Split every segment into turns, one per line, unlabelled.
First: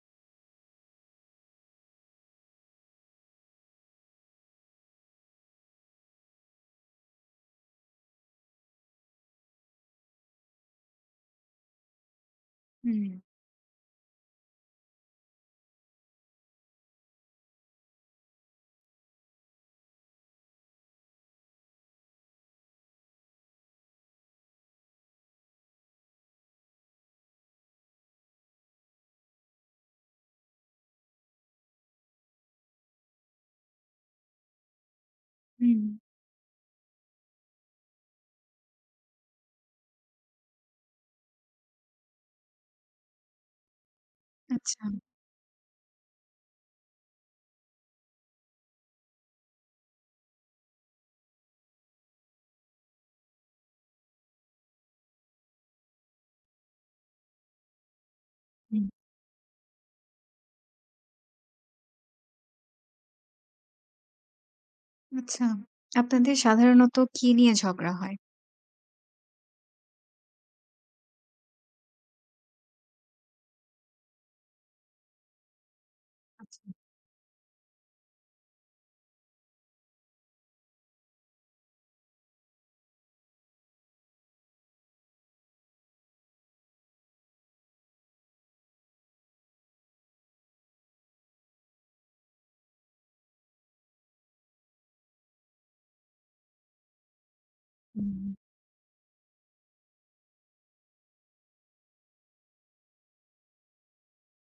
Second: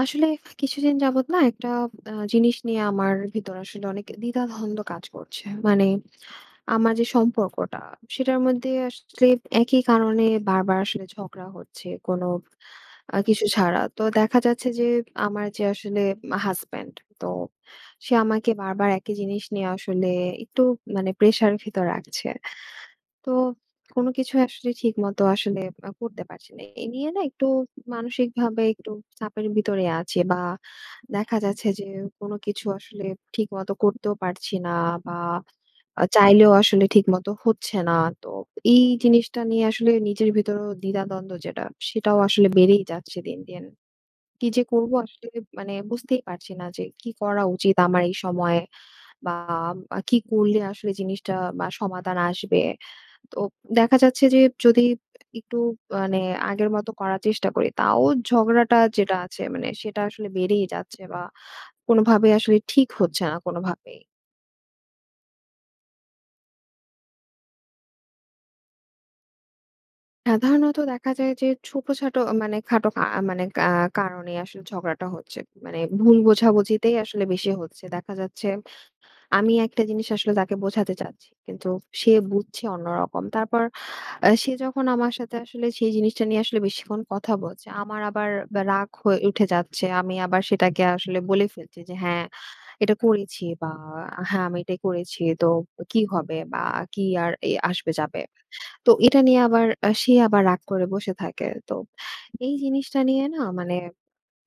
আসলে কিছুদিন যাবত না একটা জিনিস নিয়ে আমার ভিতরে আসলে অনেক দ্বিধাদ্বন্দ্ব কাজ করছে। মানে আমার যে সম্পর্কটা, সেটার মধ্যে আসলে একই কারণে বারবার আসলে ঝগড়া হচ্ছে কোনো
হুম,
কিছু ছাড়া। তো দেখা যাচ্ছে যে আমার যে আসলে হাসব্যান্ড, তো সে আমাকে বারবার একই জিনিস নিয়ে আসলে একটু মানে প্রেশার এর ভিতর রাখছে। তো কোনো কিছু আসলে ঠিকমতো আসলে করতে পারছি না। এ নিয়ে না একটু মানসিকভাবে একটু চাপের ভিতরে আছি, বা দেখা যাচ্ছে যে কোনো কিছু আসলে ঠিকমতো করতেও পারছি না, বা
হুম।
চাইলেও আসলে ঠিকমতো হচ্ছে না। তো এই জিনিসটা নিয়ে আসলে নিজের ভিতরেও দ্বিধাদ্বন্দ্ব যেটা, সেটাও আসলে বেড়েই যাচ্ছে দিন, দিন। কি যে
আচ্ছা,
করব আসলে, মানে বুঝতেই পারছি না যে কি করা উচিত আমার এই সময়ে, বা কি করলে আসলে জিনিসটা বা সমাধান আসবে? তো দেখা যাচ্ছে যে যদি একটু মানে আগের মতো করার চেষ্টা করি, তাও ঝগড়াটা
হুম,
যেটা আছে, মানে সেটা আসলে বেড়েই যাচ্ছে, বা কোনোভাবে আসলে ঠিক হচ্ছে না কোনোভাবেই।
আচ্ছা। আপনাদের সাধারণত কি নিয়ে ঝগড়া হয়?
সাধারণত দেখা যায় যে ছোটখাটো, মানে খাটো কা মানে আ কারণে আসলে ঝগড়াটা হচ্ছে। মানে ভুল
আচ্ছা,
বোঝাবুঝিতেই আসলে বেশি হচ্ছে। দেখা যাচ্ছে, আমি একটা জিনিস আসলে তাকে বোঝাতে চাচ্ছি, কিন্তু সে বুঝছে অন্যরকম। তারপর সে যখন আমার সাথে আসলে সেই জিনিসটা নিয়ে আসলে বেশিক্ষণ কথা বলছে, আমার আবার বা রাগ হয়ে উঠে যাচ্ছে। আমি আবার সেটাকে আসলে বলে ফেলছি যে, "হ্যাঁ, এটা করেছি", বা "হ্যাঁ, আমি এটাই করেছি। তো কি হবে?", বা "কি আর এ আসবে যাবে?"
হুম,
তো এটা নিয়ে আবার সে আবার রাগ করে বসে থাকে। তো এই জিনিসটা নিয়ে না, মানে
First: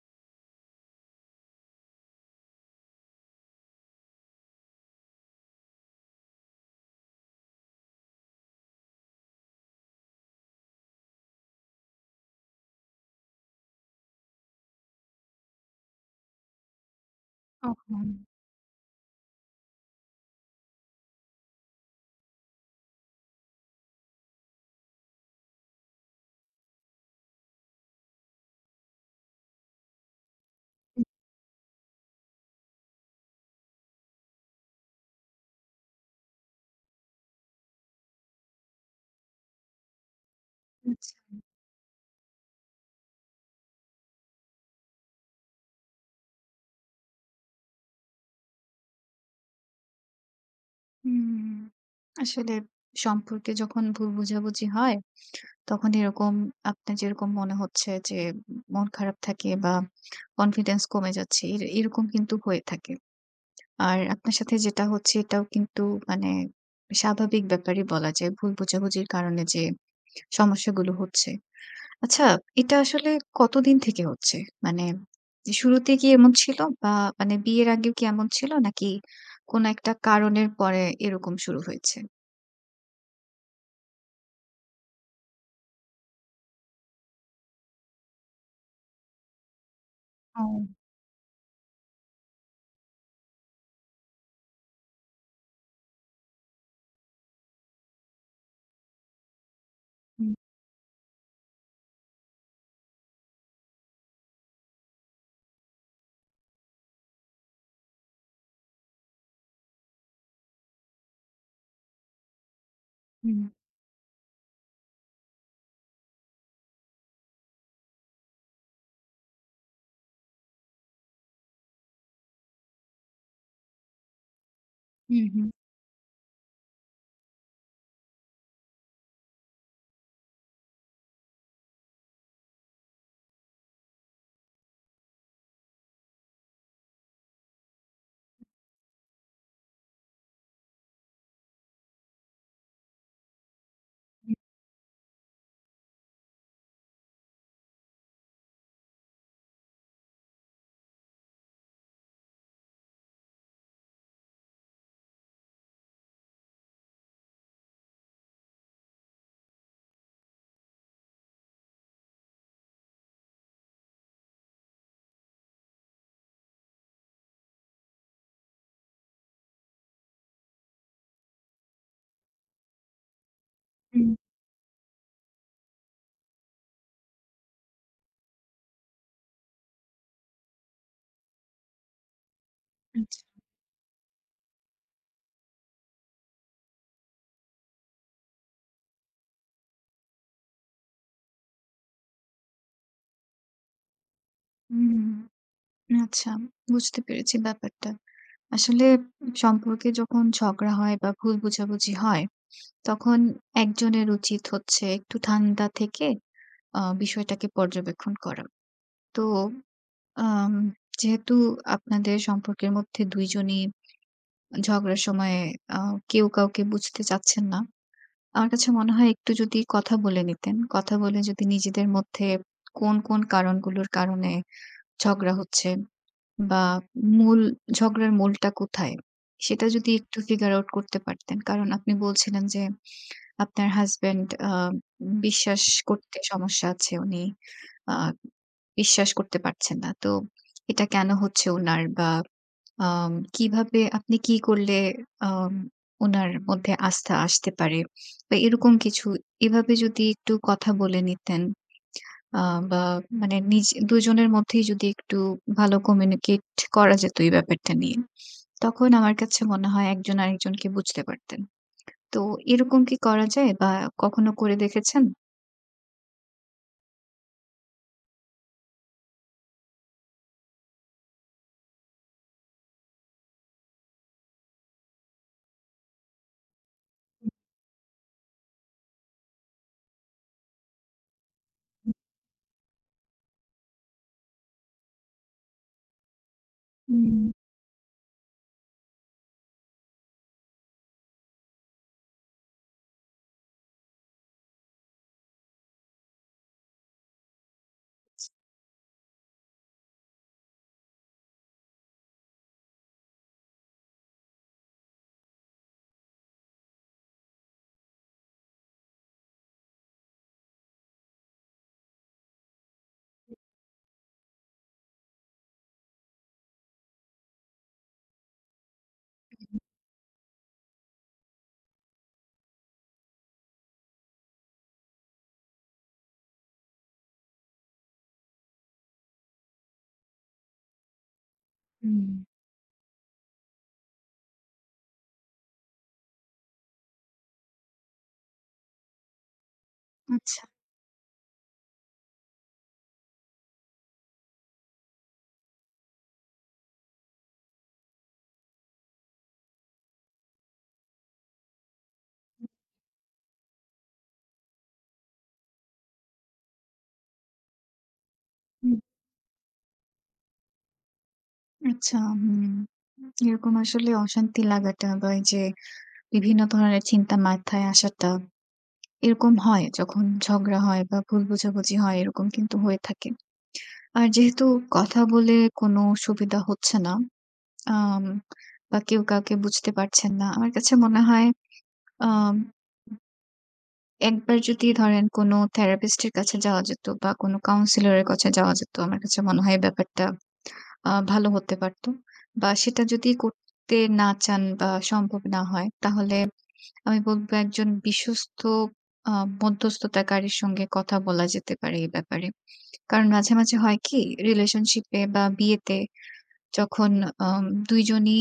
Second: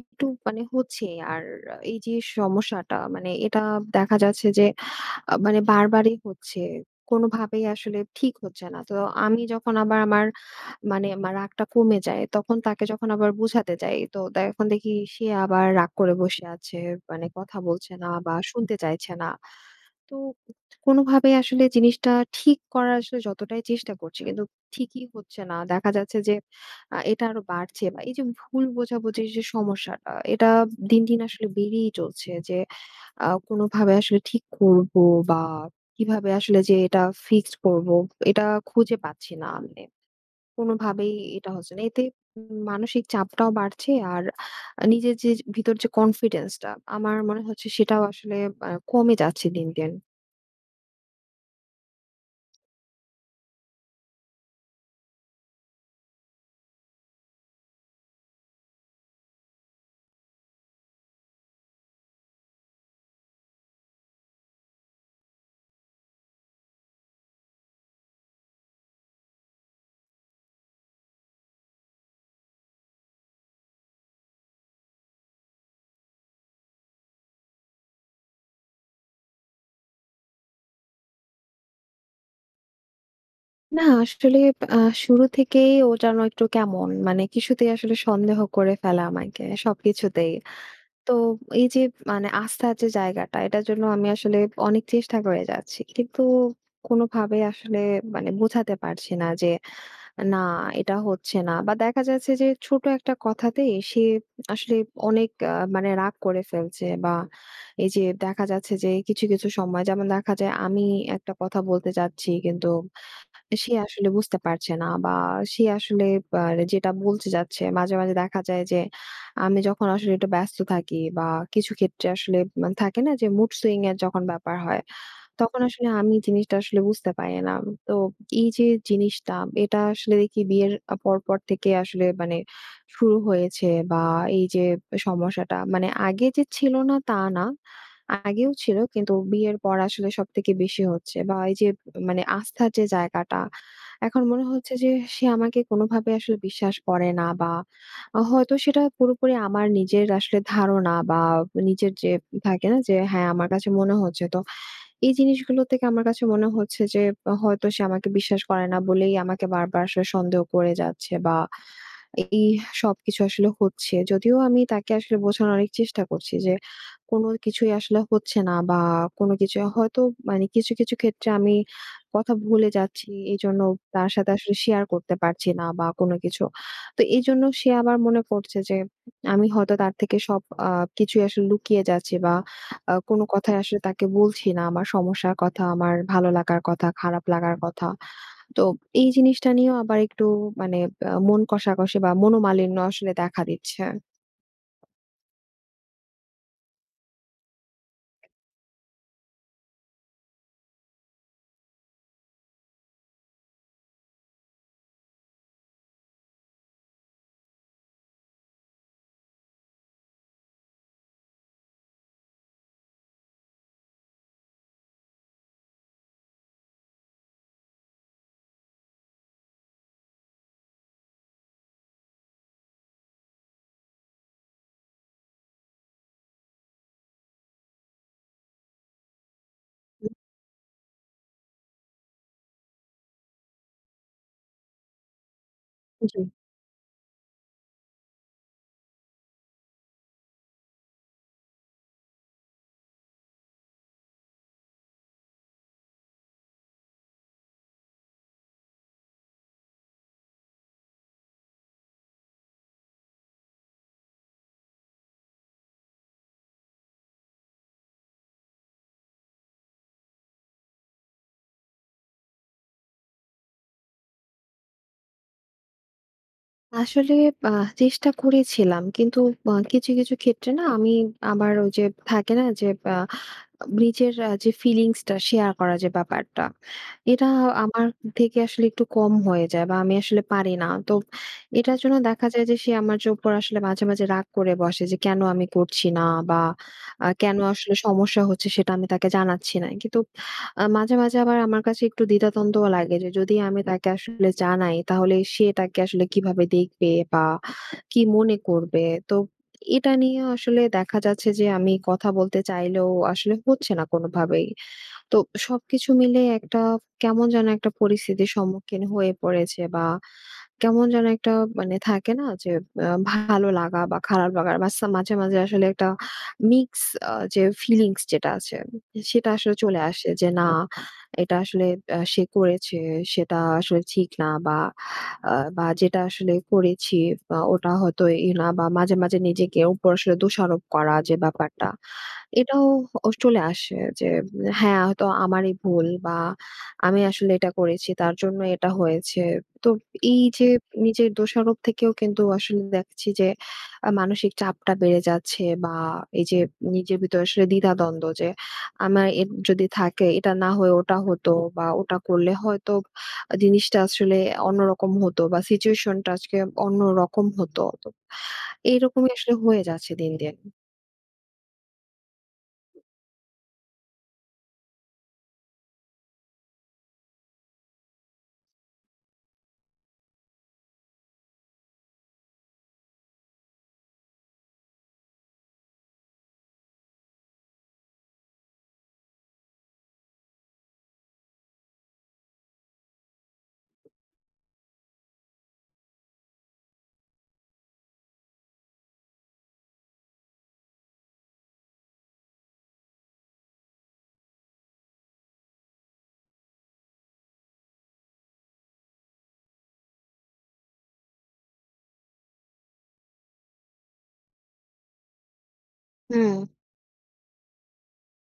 একটু মানে হচ্ছে। আর এই যে সমস্যাটা, মানে এটা দেখা যাচ্ছে যে মানে বারবারই হচ্ছে। কোনোভাবেই আসলে ঠিক হচ্ছে না। তো আমি যখন আবার আমার, মানে আমার রাগটা কমে যায়, তখন তাকে যখন আবার বুঝাতে যাই, তো এখন দেখি সে আবার রাগ করে বসে আছে। মানে কথা বলছে
ওহো!
না বা শুনতে চাইছে না। তো কোনোভাবে আসলে জিনিসটা ঠিক করার আসলে যতটাই চেষ্টা করছি, কিন্তু ঠিকই হচ্ছে না। দেখা যাচ্ছে যে এটা আরো বাড়ছে, বা এই যে ভুল বোঝাবুঝির যে সমস্যাটা, এটা দিন, দিন আসলে বেড়েই চলছে যে কোনোভাবে আসলে ঠিক করবো, বা কিভাবে আসলে যে এটা ফিক্সড করবো, এটা খুঁজে পাচ্ছি না আমি। কোনোভাবেই
আচ্ছা,
এটা হচ্ছে না। এতে মানসিক চাপটাও বাড়ছে, আর নিজের যে ভিতর যে কনফিডেন্সটা আমার মনে হচ্ছে সেটাও আসলে কমে যাচ্ছে দিন, দিন।
হুম। আসলে সম্পর্কে যখন ভুল বোঝাবুঝি হয়, তখন এরকম আপনার যেরকম মনে হচ্ছে যে মন খারাপ থাকে বা কনফিডেন্স কমে যাচ্ছে, এরকম কিন্তু হয়ে থাকে। আর আপনার সাথে যেটা হচ্ছে এটাও কিন্তু মানে স্বাভাবিক ব্যাপারই বলা যায়। ভুল বোঝাবুঝির কারণে যে সমস্যাগুলো হচ্ছে। আচ্ছা, এটা আসলে কতদিন থেকে হচ্ছে? মানে শুরুতে কি এমন ছিল? বা মানে বিয়ের আগেও কি এমন ছিল? নাকি কোন একটা কারণের পরে এরকম শুরু হয়েছে?
না আসলে, আ শুরু থেকেই ও যেন একটু কেমন, মানে কিছুতেই আসলে সন্দেহ করে ফেলা আমাকে সবকিছুতেই।
ও
তো এই যে, মানে আস্থার যে জায়গাটা, এটার জন্য আমি আসলে অনেক চেষ্টা করে যাচ্ছি, কিন্তু কোনোভাবে আসলে মানে বোঝাতে পারছি না যে
হুম,
না, এটা হচ্ছে না। বা দেখা যাচ্ছে যে ছোট একটা কথাতেই সে আসলে অনেক মানে রাগ করে ফেলছে, বা এই যে দেখা যাচ্ছে যে কিছু, কিছু সময় যেমন দেখা যায়, আমি একটা কথা বলতে চাচ্ছি, কিন্তু
হুম,
সে আসলে বুঝতে পারছে না, বা সে আসলে আ যেটা বলতে চাচ্ছে মাঝে, মাঝে দেখা যায় যে আমি যখন আসলে একটু ব্যস্ত থাকি, বা কিছু ক্ষেত্রে আসলে মানে থাকে না যে মুড সুইং এর যখন ব্যাপার হয়,
হুম, হুম,
তখন আসলে আমি জিনিসটা আসলে বুঝতে পারি না। তো এই যে জিনিসটা, এটা আসলে দেখি বিয়ের পরপর থেকে আসলে মানে শুরু হয়েছে, বা এই যে সমস্যাটা, মানে আগে যে ছিল না তা না। আগেও ছিল, কিন্তু বিয়ের পর আসলে সবথেকে বেশি হচ্ছে, বা এই যে মানে আস্থার যে জায়গাটা, এখন
হুম,
মনে হচ্ছে যে সে আমাকে কোনোভাবে আসলে বিশ্বাস করে না, বা হয়তো সেটা পুরোপুরি আমার নিজের আসলে ধারণা, বা নিজের যে থাকে না যে হ্যাঁ, আমার কাছে মনে হচ্ছে। তো এই জিনিসগুলো থেকে আমার কাছে মনে হচ্ছে যে হয়তো সে আমাকে বিশ্বাস করে না বলেই আমাকে বারবার আসলে সন্দেহ করে যাচ্ছে, বা এই সবকিছু আসলে হচ্ছে। যদিও আমি তাকে আসলে বোঝানোর অনেক চেষ্টা করছি যে, কোন কিছুই আসলে হচ্ছে না, বা কোন কিছু হয়তো মানে কিছু, কিছু ক্ষেত্রে আমি কথা ভুলে যাচ্ছি। এজন্য তার
হুম,
সাথে আসলে শেয়ার করতে পারছি না বা কোন কিছু। তো এজন্য সে আবার মনে করছে যে, আমি হয়তো তার থেকে সব আ কিছুই আসলে লুকিয়ে যাচ্ছি, বা কোন কথাই আসলে তাকে বলছি না। আমার সমস্যার কথা, আমার ভালো লাগার কথা, খারাপ লাগার কথা। তো এই জিনিসটা নিয়েও আবার একটু মানে মন কষাকষি বা মনোমালিন্য আসলে দেখা দিচ্ছে।
হুম। আচ্ছা, বুঝতে পেরেছি ব্যাপারটা। আসলে সম্পর্কে যখন ঝগড়া হয় বা ভুল বোঝাবুঝি হয়, তখন একজনের উচিত হচ্ছে একটু ঠান্ডা থেকে বিষয়টাকে পর্যবেক্ষণ করা। তো আম যেহেতু আপনাদের সম্পর্কের মধ্যে ২ জনই ঝগড়ার সময় আ কেউ কাউকে বুঝতে চাচ্ছেন না। আমার কাছে মনে হয় একটু যদি কথা বলে নিতেন। কথা বলে যদি নিজেদের মধ্যে কোন, কোন কারণগুলোর কারণে ঝগড়া হচ্ছে বা মূল ঝগড়ার মূলটা কোথায়? সেটা যদি একটু ফিগার আউট করতে পারতেন। কারণ আপনি বলছিলেন যে আপনার হাসব্যান্ড বিশ্বাস করতে
জি।
সমস্যা আছে। উনি আ বিশ্বাস করতে পারছেন না। তো এটা কেন হচ্ছে উনার, বা কিভাবে আপনি কি করলে আম উনার মধ্যে আস্থা আসতে পারে? বা এরকম কিছু, এভাবে যদি একটু কথা বলে নিতেন, আ বা মানে নিজ ২ জনের মধ্যেই যদি একটু ভালো কমিউনিকেট করা যেত এই ব্যাপারটা নিয়ে, তখন আমার কাছে মনে হয় একজন আরেকজনকে বুঝতে পারতেন। তো এরকম কি করা যায় বা কখনো করে দেখেছেন?
আসলে আ চেষ্টা করেছিলাম। কিন্তু কিছু, কিছু ক্ষেত্রে না আমি আবার ওই যে থাকে না যে আ নিজের যে ফিলিংস টা শেয়ার করা যে ব্যাপারটা, এটা আমার থেকে আসলে একটু কম হয়ে যায়, বা আমি আসলে পারি না। তো এটার জন্য দেখা যায় যে সে আমার যে উপর আসলে মাঝে, মাঝে রাগ করে বসে যে কেন আমি করছি না, বা
হুম,
কেন আসলে সমস্যা হচ্ছে সেটা আমি তাকে জানাচ্ছি না। কিন্তু মাঝে, মাঝে আবার আমার কাছে একটু দ্বিধাদ্বন্দ্বও লাগে যে যদি আমি তাকে আসলে জানাই, তাহলে সে এটাকে আসলে কিভাবে দেখবে, বা কি মনে করবে? তো এটা নিয়ে আসলে দেখা যাচ্ছে যে আমি কথা বলতে চাইলেও আসলে হচ্ছে না কোনোভাবেই। তো সবকিছু মিলে একটা কেমন যেন একটা পরিস্থিতির সম্মুখীন হয়ে পড়েছে, বা কেমন যেন একটা মানে থাকে না যে ভালো লাগা বা খারাপ লাগার বা মাঝে, মাঝে আসলে একটা মিক্স যে ফিলিংস যেটা আছে, সেটা আসলে চলে আসে যে না, এটা আসলে সে করেছে সেটা আসলে ঠিক না, বা বা যেটা আসলে করেছি ওটা হয়তো না, বা মাঝে, মাঝে নিজেকে উপর আসলে দোষারোপ করা যে ব্যাপারটা।
হুম।
এটাও চলে আসে যে হ্যাঁ, হয়তো আমারই ভুল, বা আমি আসলে এটা করেছি তার জন্য এটা হয়েছে। তো এই
আচ্ছা,
যে নিজের দোষারোপ থেকেও কিন্তু আসলে দেখছি যে মানসিক চাপটা বেড়ে যাচ্ছে, বা এই যে নিজের ভিতরে আসলে দ্বিধাদ্বন্দ্ব যে আমার যদি থাকে এটা না হয়ে ওটা হতো, বা ওটা করলে হয়তো জিনিসটা আসলে অন্যরকম হতো, বা সিচুয়েশনটা আজকে অন্যরকম হতো। তো
হুম,
এইরকমই আসলে হয়ে যাচ্ছে দিন, দিন।
আচ্ছা, হুম। এরকম আসলে অশান্তি লাগাটা বা এই যে বিভিন্ন ধরনের চিন্তা মাথায় আসাটা, এরকম হয় যখন ঝগড়া হয় বা ভুল বোঝাবুঝি হয়, এরকম কিন্তু হয়ে থাকে। আর যেহেতু কথা বলে কোনো সুবিধা হচ্ছে না, আম বা কেউ কাউকে বুঝতে পারছেন না। আমার কাছে মনে হয় আম একবার যদি ধরেন কোনো therapist এর কাছে যাওয়া যেত বা কোনো counselor এর কাছে যাওয়া যেত, আমার কাছে মনে হয় ব্যাপারটা ভালো হতে পারত। বা সেটা যদি করতে না চান বা সম্ভব না হয়, তাহলে আমি বলব একজন বিশ্বস্ত আ মধ্যস্থতাকারীর সঙ্গে কথা বলা যেতে পারে এই ব্যাপারে। কারণ মাঝে, মাঝে হয় কি, রিলেশনশিপ এ বা বিয়েতে
হুম।
যখন ২ জনই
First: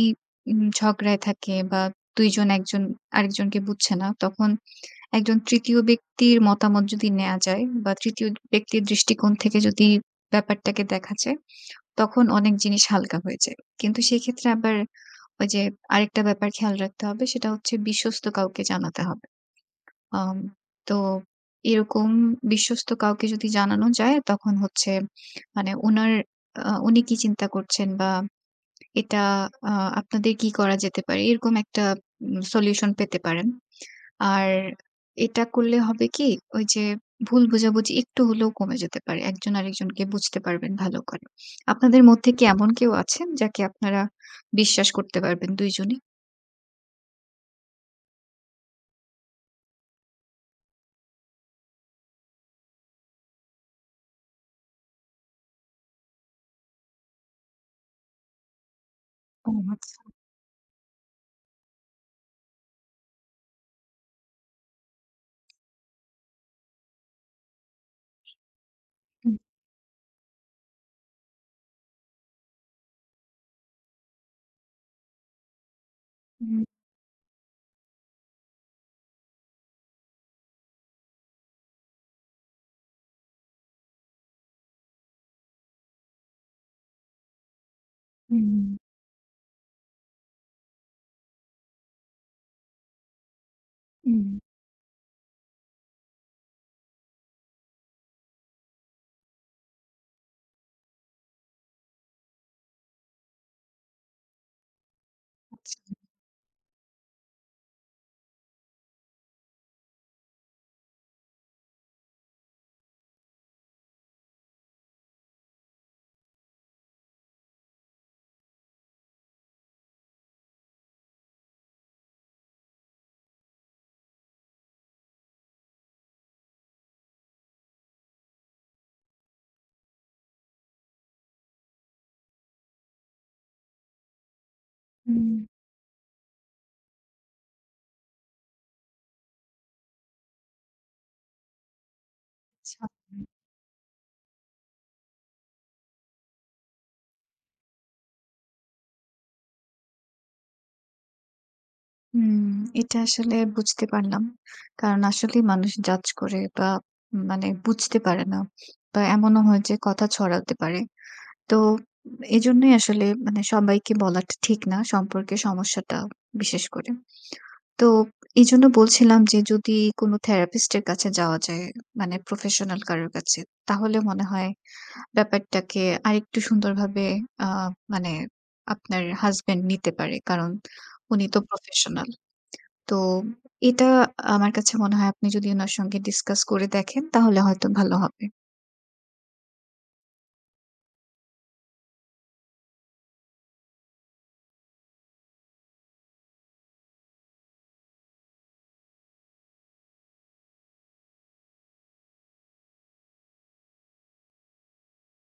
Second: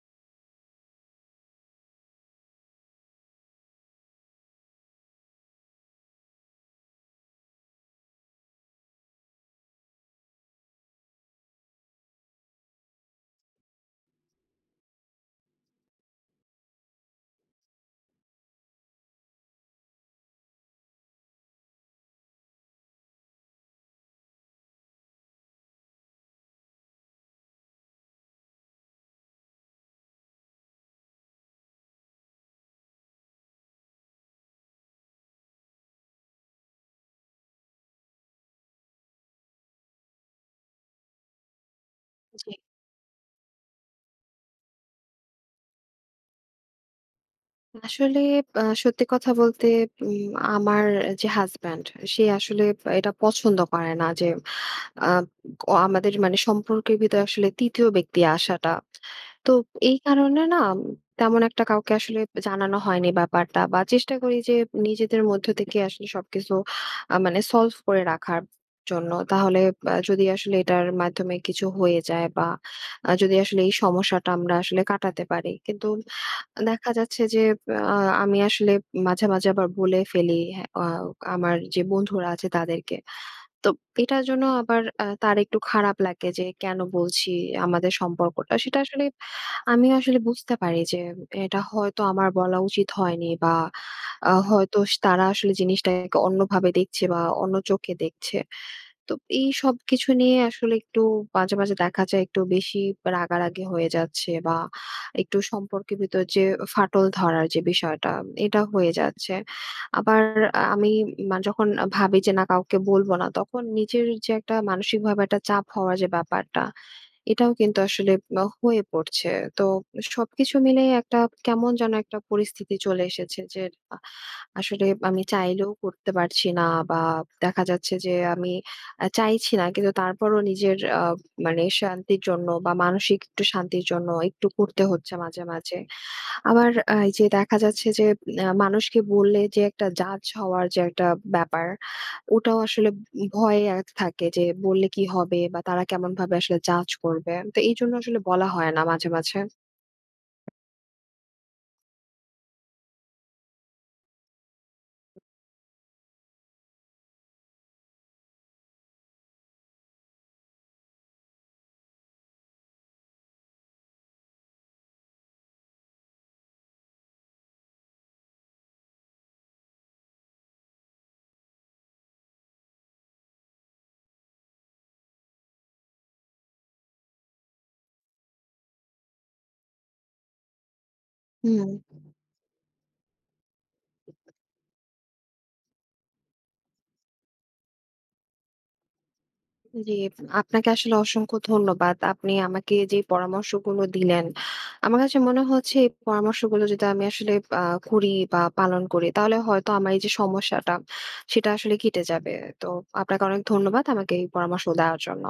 ঝগড়ায় থাকে বা ২ জন একজন আরেকজনকে বুঝছে না, তখন একজন তৃতীয় ব্যক্তির মতামত যদি নেয়া যায় বা তৃতীয় ব্যক্তির দৃষ্টিকোণ থেকে যদি ব্যাপারটাকে দেখা যায়, তখন অনেক জিনিস হালকা হয়ে যায়। কিন্তু সেক্ষেত্রে আবার ওই যে আরেকটা ব্যাপার খেয়াল রাখতে হবে, সেটা হচ্ছে বিশ্বস্ত কাউকে জানাতে হবে। আম তো এরকম বিশ্বস্ত কাউকে যদি জানানো যায়, তখন হচ্ছে মানে উনার, উনি কি চিন্তা করছেন বা এটা আ আপনাদের কি করা যেতে পারে, এরকম একটা সলিউশন পেতে পারেন। আর এটা করলে হবে কি, ওই যে ভুল বোঝাবুঝি একটু হলেও কমে যেতে পারে। একজন আরেকজনকে বুঝতে পারবেন ভালো করে। আপনাদের মধ্যে কি এমন কেউ আছেন যাকে আপনারা বিশ্বাস করতে পারবেন ২ জনই?
আসলে সত্যি কথা বলতে উম আমার যে হাসব্যান্ড, সে আসলে এটা পছন্দ করে না যে আ আমাদের মানে সম্পর্কের ভিতরে আসলে ৩য় ব্যক্তি আসাটা। তো
ও
এই
আচ্ছা।
কারণে না, তেমন একটা কাউকে আসলে জানানো হয়নি ব্যাপারটা, বা চেষ্টা করি যে নিজেদের মধ্য থেকে আসলে সবকিছু মানে সলভ করে রাখার জন্য।
হুম,
তাহলে যদি আসলে এটার মাধ্যমে কিছু হয়ে যায়, বা যদি আসলে এই সমস্যাটা আমরা আসলে কাটাতে পারি। কিন্তু
হুম,
দেখা যাচ্ছে যে আ আমি আসলে মাঝে, মাঝে আবার বলে ফেলি হ্যাঁ, আমার যে বন্ধুরা আছে তাদেরকে। তো এটার জন্য আবার তার একটু খারাপ লাগে যে কেন বলছি আমাদের
হুম,
সম্পর্কটা।
হুম,
সেটা আসলে আমি আসলে বুঝতে পারি যে এটা হয়তো আমার বলা উচিত হয়নি, বা
হুম,
হয়তো তারা আসলে জিনিসটাকে অন্যভাবে দেখছে বা অন্য চোখে দেখছে। তো এই সবকিছু নিয়ে আসলে একটু মাঝে, মাঝে দেখা যায় একটু বেশি রাগারাগি হয়ে যাচ্ছে, বা একটু
আচ্ছা।
সম্পর্কের ভিতর যে ফাটল ধরার যে বিষয়টা, এটা হয়ে যাচ্ছে। আবার আমি যখন ভাবি যে না কাউকে বলবো না, তখন নিজের যে একটা মানসিকভাবে একটা চাপ হওয়ার যে ব্যাপারটা, এটাও কিন্তু আসলে হয়ে পড়ছে। তো সবকিছু মিলেই একটা কেমন যেন একটা পরিস্থিতি চলে এসেছে যে আ আসলে আমি চাইলেও করতে পারছি না, বা দেখা যাচ্ছে যে আমি চাইছি না। কিন্তু তারপরও নিজের মানে শান্তির জন্য, বা মানসিক একটু শান্তির জন্য একটু করতে হচ্ছে
হুম।
মাঝে, মাঝে। আবার এই যে দেখা যাচ্ছে যে মানুষকে বললে যে একটা জাজ হওয়ার যে একটা ব্যাপার, ওটাও
আচ্ছা।
আসলে ভয়ে থাকে যে বললে কি হবে, বা তারা কেমনভাবে আসলে জাজ করবে। তো এইজন্য আসলে বলা হয় না মাঝে, মাঝে।
হুম, এটা আসলে বুঝতে পারলাম। কারণ আসলেই মানুষ জাজ করে বা মানে বুঝতে পারে না। বা এমনও হয় যে কথা ছড়াতে পারে। তো এজন্যই আসলে মানে সবাইকে বলাটা ঠিক না, সম্পর্কে সমস্যাটা বিশেষ করে। তো এজন্য বলছিলাম যে যদি কোনো therapist এর কাছে যাওয়া যায় মানে প্রফেশনাল কারোর কাছে, তাহলে মনে হয় ব্যাপারটাকে আরেকটু সুন্দরভাবে আ মানে আপনার হাসব্যান্ড নিতে পারে। কারণ উনি তো
হুম।
প্রফেশনাল। তো এটা আমার কাছে মনে হয় আপনি যদি উনার সঙ্গে ডিসকাস করে দেখেন তাহলে হয়তো ভালো হবে।
জি, আপনাকে আসলে অসংখ্য ধন্যবাদ। আপনি আমাকে যে পরামর্শগুলো দিলেন, আমার কাছে মনে হচ্ছে এই পরামর্শগুলো যদি আমি আসলে আ করি বা পালন করি, তাহলে হয়তো আমার এই যে সমস্যাটা, সেটা আসলে কেটে যাবে। তো আপনাকে অনেক ধন্যবাদ আমাকে এই পরামর্শ দেওয়ার জন্য।